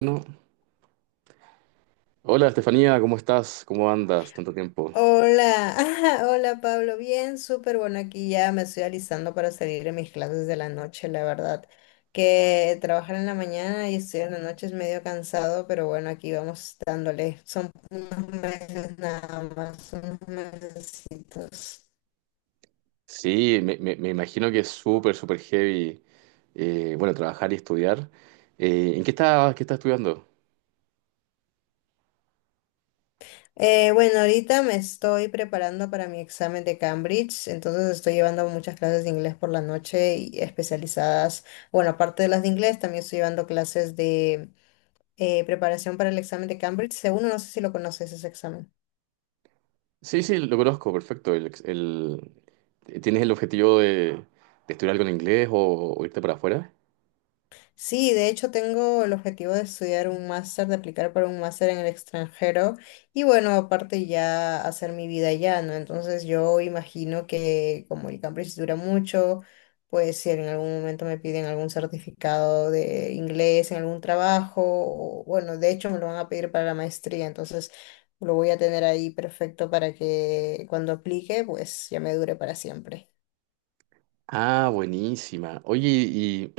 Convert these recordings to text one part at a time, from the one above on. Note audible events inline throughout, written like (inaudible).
No. Hola Estefanía, ¿cómo estás? ¿Cómo andas? Tanto tiempo. Hola, (laughs) hola Pablo, bien, súper bueno, aquí ya me estoy alisando para salir de mis clases de la noche, la verdad, que trabajar en la mañana y estudiar en la noche es medio cansado, pero bueno, aquí vamos dándole, son unos meses nada más, unos mesecitos. Sí, me imagino que es súper, súper heavy, bueno, trabajar y estudiar. ¿ qué estás estudiando? Bueno, ahorita me estoy preparando para mi examen de Cambridge, entonces estoy llevando muchas clases de inglés por la noche y especializadas, bueno, aparte de las de inglés, también estoy llevando clases de preparación para el examen de Cambridge. Segundo, no sé si lo conoces ese examen. Sí, sí, lo conozco, perfecto. ¿Tienes el objetivo de estudiar algo en inglés o irte para afuera? Sí, de hecho tengo el objetivo de estudiar un máster, de aplicar para un máster en el extranjero y bueno, aparte ya hacer mi vida allá, ¿no? Entonces yo imagino que como el Cambridge dura mucho, pues si en algún momento me piden algún certificado de inglés en algún trabajo, o, bueno, de hecho me lo van a pedir para la maestría, entonces lo voy a tener ahí perfecto para que cuando aplique, pues ya me dure para siempre. Ah, buenísima. Oye, ¿y,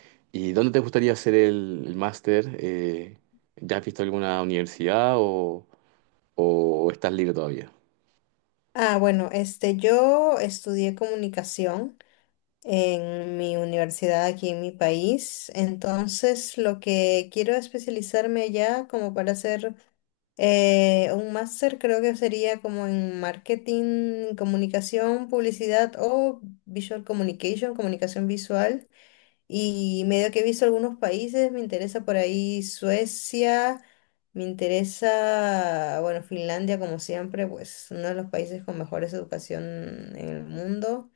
(clears throat) y dónde te gustaría hacer el máster? ¿Ya has visto alguna universidad o estás libre todavía? Ah, bueno, este, yo estudié comunicación en mi universidad aquí en mi país, entonces lo que quiero especializarme allá como para hacer un máster creo que sería como en marketing, comunicación, publicidad o visual communication, comunicación visual. Y medio que he visto algunos países, me interesa por ahí Suecia, me interesa, bueno, Finlandia como siempre, pues uno de los países con mejores educación en el mundo.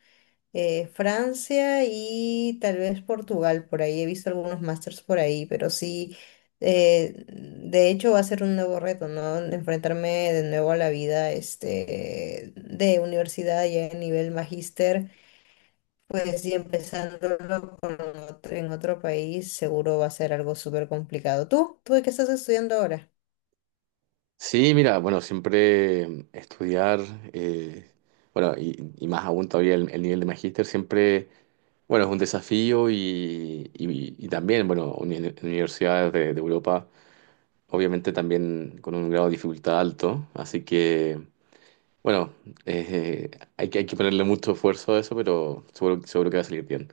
Francia y tal vez Portugal, por ahí he visto algunos másters por ahí, pero sí, de hecho va a ser un nuevo reto, ¿no? Enfrentarme de nuevo a la vida, este, de universidad ya a nivel magíster, pues sí, empezándolo con en otro país seguro va a ser algo súper complicado. ¿Tú de qué estás estudiando ahora? Sí, mira, bueno, siempre estudiar, eh, bueno, y más aún todavía el nivel de magíster, siempre, bueno, es un desafío y también, bueno, en universidades de Europa, obviamente también con un grado de dificultad alto, así que, bueno, eh, hay que ponerle mucho esfuerzo a eso, pero seguro, seguro que va a salir bien.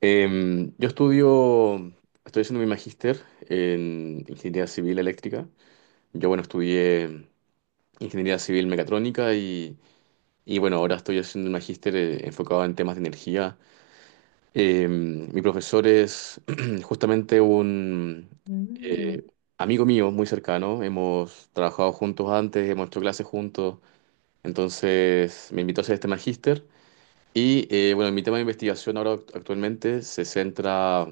Yo estudio, estoy haciendo mi magíster en ingeniería civil eléctrica. Yo, bueno, estudié ingeniería civil mecatrónica bueno, ahora estoy haciendo un magíster enfocado en temas de energía. Mi profesor es (clears throat) justamente un Mm. eh, amigo mío muy cercano, hemos trabajado juntos antes, hemos hecho clases juntos, entonces me invitó a hacer este magíster. Y bueno, mi tema de investigación ahora actualmente se centra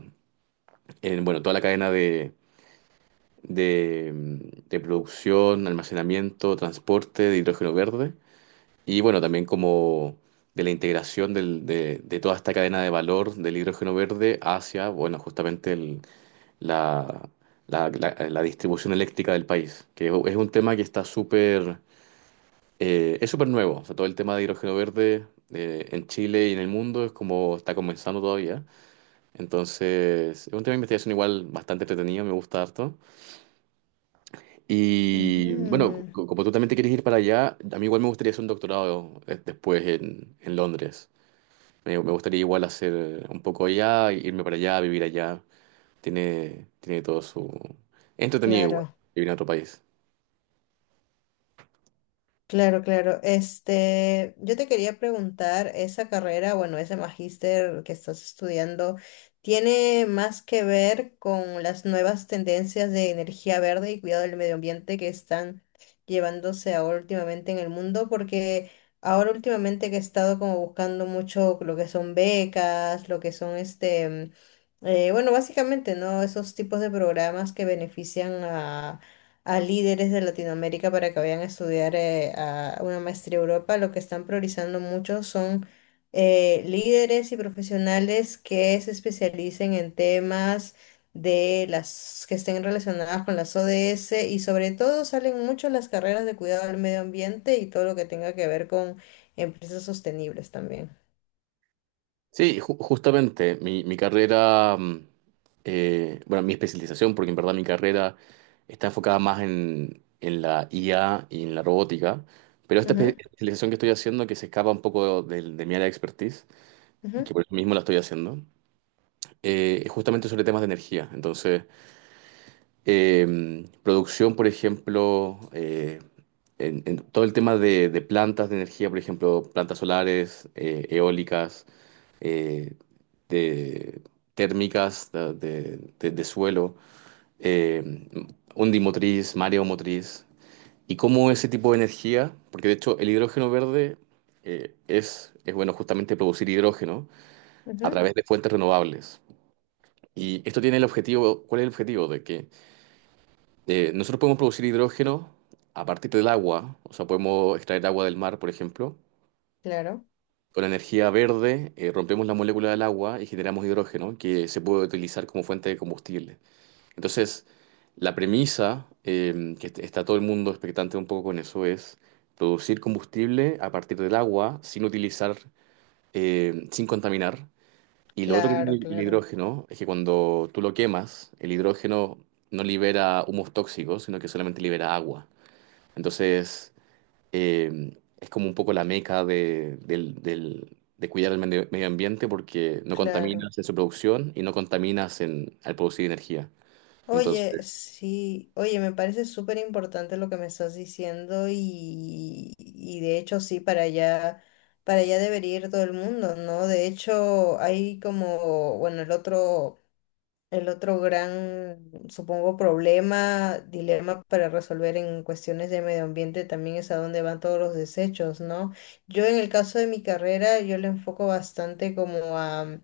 en bueno, toda la cadena de, de producción, almacenamiento, transporte de hidrógeno verde. Y bueno, también como de la integración de toda esta cadena de valor del hidrógeno verde hacia, bueno, justamente la, la distribución eléctrica del país, que es un tema que está súper, es súper nuevo. O sea, todo el tema de hidrógeno verde en Chile y en el mundo es como está comenzando todavía. Entonces, es un tema de investigación igual bastante entretenido, me gusta harto. Y bueno, Ujú. Como tú también te quieres ir para allá, a mí igual me gustaría hacer un doctorado después en Londres. Me gustaría igual hacer un poco allá, irme para allá, vivir allá. Tiene todo su… es entretenido igual, Claro. vivir en otro país. Claro, claro. Este, yo te quería preguntar, esa carrera, bueno, ese magíster que estás estudiando, ¿tiene más que ver con las nuevas tendencias de energía verde y cuidado del medio ambiente que están llevándose ahora últimamente en el mundo? Porque ahora últimamente que he estado como buscando mucho lo que son becas, lo que son este, bueno, básicamente, ¿no? Esos tipos de programas que benefician a líderes de Latinoamérica para que vayan a estudiar a una maestría a Europa. Lo que están priorizando mucho son líderes y profesionales que se especialicen en temas de las que estén relacionadas con las ODS y sobre todo salen mucho las carreras de cuidado del medio ambiente y todo lo que tenga que ver con empresas sostenibles también. Sí, justamente, mi carrera, bueno, mi especialización, porque en verdad mi carrera está enfocada más en la IA y en la robótica, pero esta Ujú, especialización que estoy haciendo, que se escapa un poco de mi área de expertise, y ujú, que por eso mismo la estoy haciendo, es justamente sobre temas de energía. Entonces… producción, por ejemplo, en todo el tema de plantas de energía, por ejemplo, plantas solares, eólicas, eh, de térmicas de suelo, eh, ondimotriz, mareomotriz, y cómo ese tipo de energía, porque de hecho el hidrógeno verde es, bueno, justamente producir hidrógeno a ujú. través de fuentes renovables. Y esto tiene el objetivo, ¿cuál es el objetivo? De que nosotros podemos producir hidrógeno a partir del agua, o sea, podemos extraer agua del mar, por ejemplo. Claro, Con energía verde, rompemos la molécula del agua y generamos hidrógeno que se puede utilizar como fuente de combustible. Entonces, la premisa, está todo el mundo expectante un poco con eso, es producir combustible a partir del agua sin utilizar, sin contaminar. Y lo otro que tiene claro, el claro, hidrógeno es que cuando tú lo quemas, el hidrógeno no libera humos tóxicos, sino que solamente libera agua. Entonces, eh, es como un poco la meca de cuidar el medio medio ambiente porque no claro. contaminas en su producción y no contaminas en, al producir energía. Oye, Entonces, sí, oye, me parece súper importante lo que me estás diciendo y de hecho sí, para allá debería ir todo el mundo, ¿no? De hecho, hay como, bueno, el otro gran, supongo, problema, dilema para resolver en cuestiones de medio ambiente también es a dónde van todos los desechos, ¿no? Yo en el caso de mi carrera, yo le enfoco bastante como a.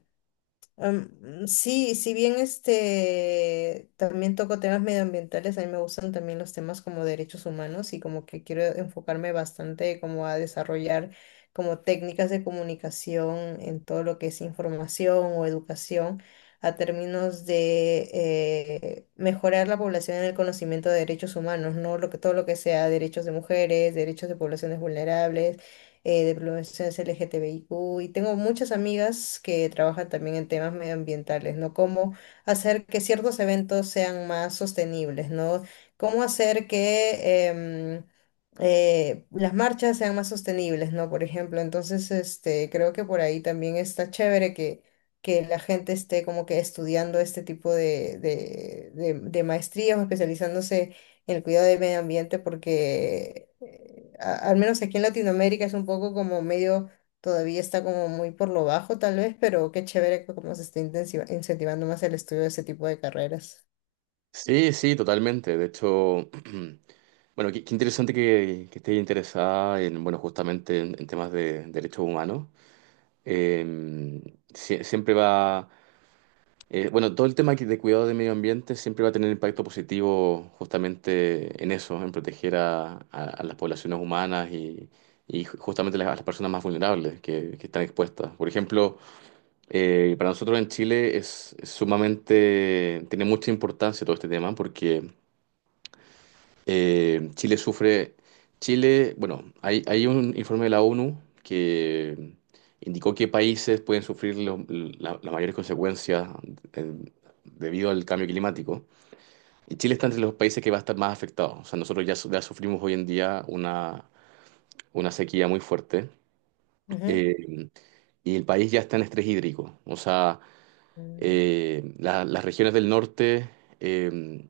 Sí, si bien este también toco temas medioambientales, a mí me gustan también los temas como derechos humanos y como que quiero enfocarme bastante como a desarrollar como técnicas de comunicación en todo lo que es información o educación a términos de mejorar la población en el conocimiento de derechos humanos, ¿no? Lo que, todo lo que sea derechos de mujeres, derechos de poblaciones vulnerables, de poblaciones LGTBIQ, y tengo muchas amigas que trabajan también en temas medioambientales, ¿no? Cómo hacer que ciertos eventos sean más sostenibles, ¿no? Cómo hacer que las marchas sean más sostenibles, ¿no? Por ejemplo, entonces, este, creo que por ahí también está chévere que la gente esté como que estudiando este tipo de maestrías o especializándose el cuidado del medio ambiente porque al menos aquí en Latinoamérica es un poco como medio, todavía está como muy por lo bajo tal vez, pero qué chévere que como se está incentivando más el estudio de ese tipo de carreras. sí, sí, totalmente. De hecho, (clears throat) bueno, qué interesante que estés interesada en, bueno, justamente en temas de derechos humanos. Eh, siempre va… bueno, todo el tema de cuidado del medio ambiente siempre va a tener impacto positivo justamente en eso, en proteger a, a las poblaciones humanas y justamente a las personas más vulnerables que están expuestas. Por ejemplo, para nosotros en Chile es sumamente, tiene mucha importancia todo este tema porque… Chile sufre, Chile, bueno, hay un informe de la ONU que indicó que países pueden sufrir las mayores consecuencias eh, debido al cambio climático. Y Chile está entre los países que va a estar más afectado. O sea, nosotros ya, ya sufrimos hoy en día una sequía muy fuerte Ujú. eh, y el país ya está en estrés hídrico. O sea, Mm. Las regiones del norte… eh,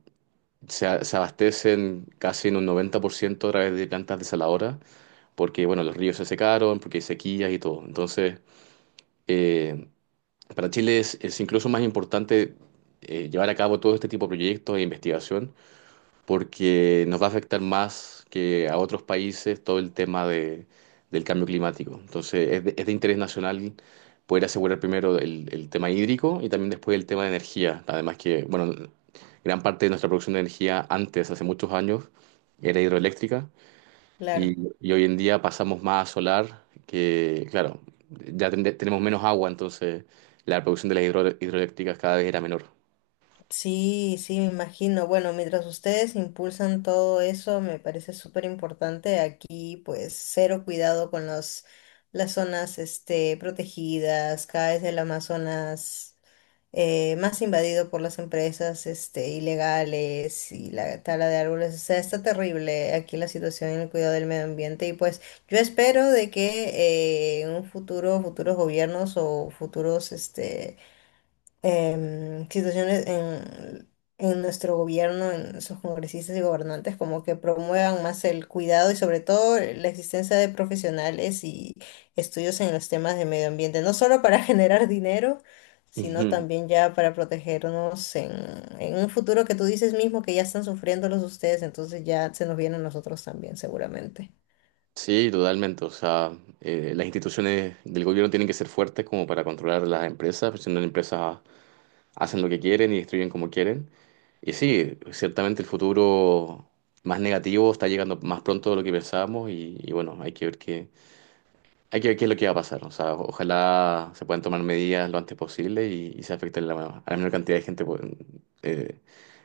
se abastecen casi en un 90% a través de plantas desaladoras porque bueno, los ríos se secaron, porque hay sequías y todo. Entonces, eh, para Chile es incluso más importante llevar a cabo todo este tipo de proyectos e investigación, porque nos va a afectar más que a otros países todo el tema del cambio climático. Entonces, es de interés nacional poder asegurar primero el tema hídrico y también después el tema de energía. Además que, bueno, gran parte de nuestra producción de energía antes, hace muchos años, era hidroeléctrica Claro. y hoy en día pasamos más a solar, que claro, ya tenemos menos agua, entonces la producción de las hidroeléctricas cada vez era menor. Sí, sí, me imagino. Bueno, mientras ustedes impulsan todo eso, me parece súper importante. Aquí, pues, cero cuidado con los, las zonas, este, protegidas. Cada vez el Amazonas más invadido por las empresas, este, ilegales y la tala de árboles. O sea, está terrible aquí la situación en el cuidado del medio ambiente. Y pues, yo espero de que en un futuro, futuros gobiernos o futuros, este situaciones en nuestro gobierno, en sus congresistas y gobernantes, como que promuevan más el cuidado y sobre todo la existencia de profesionales y estudios en los temas de medio ambiente, no solo para (laughs) generar dinero, sino Ujú. también (laughs) ya para protegernos en un futuro que tú dices mismo que ya están sufriéndolos ustedes, entonces ya se nos viene a nosotros también, seguramente. Sí, totalmente. O sea, las instituciones del gobierno tienen que ser fuertes como para controlar las empresas, porque si no las empresas hacen lo que quieren y destruyen como quieren. Y sí, ciertamente el futuro más negativo está llegando más pronto de lo que pensábamos y bueno, hay que ver qué es lo que va a pasar. O sea, ojalá se puedan tomar medidas lo antes posible y se afecte la, a la menor cantidad de gente, eh,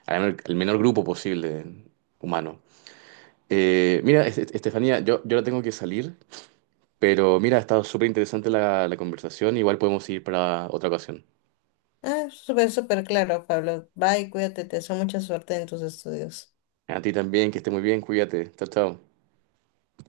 al menor grupo posible humano. Mira, Estefanía, yo ahora tengo que salir, pero mira, ha estado súper interesante la conversación. Igual podemos ir para otra ocasión. Ah, súper, súper claro, Pablo. Bye, cuídate, te deseo mucha suerte en tus estudios. A ti también, que esté muy bien, cuídate. Chao, chao.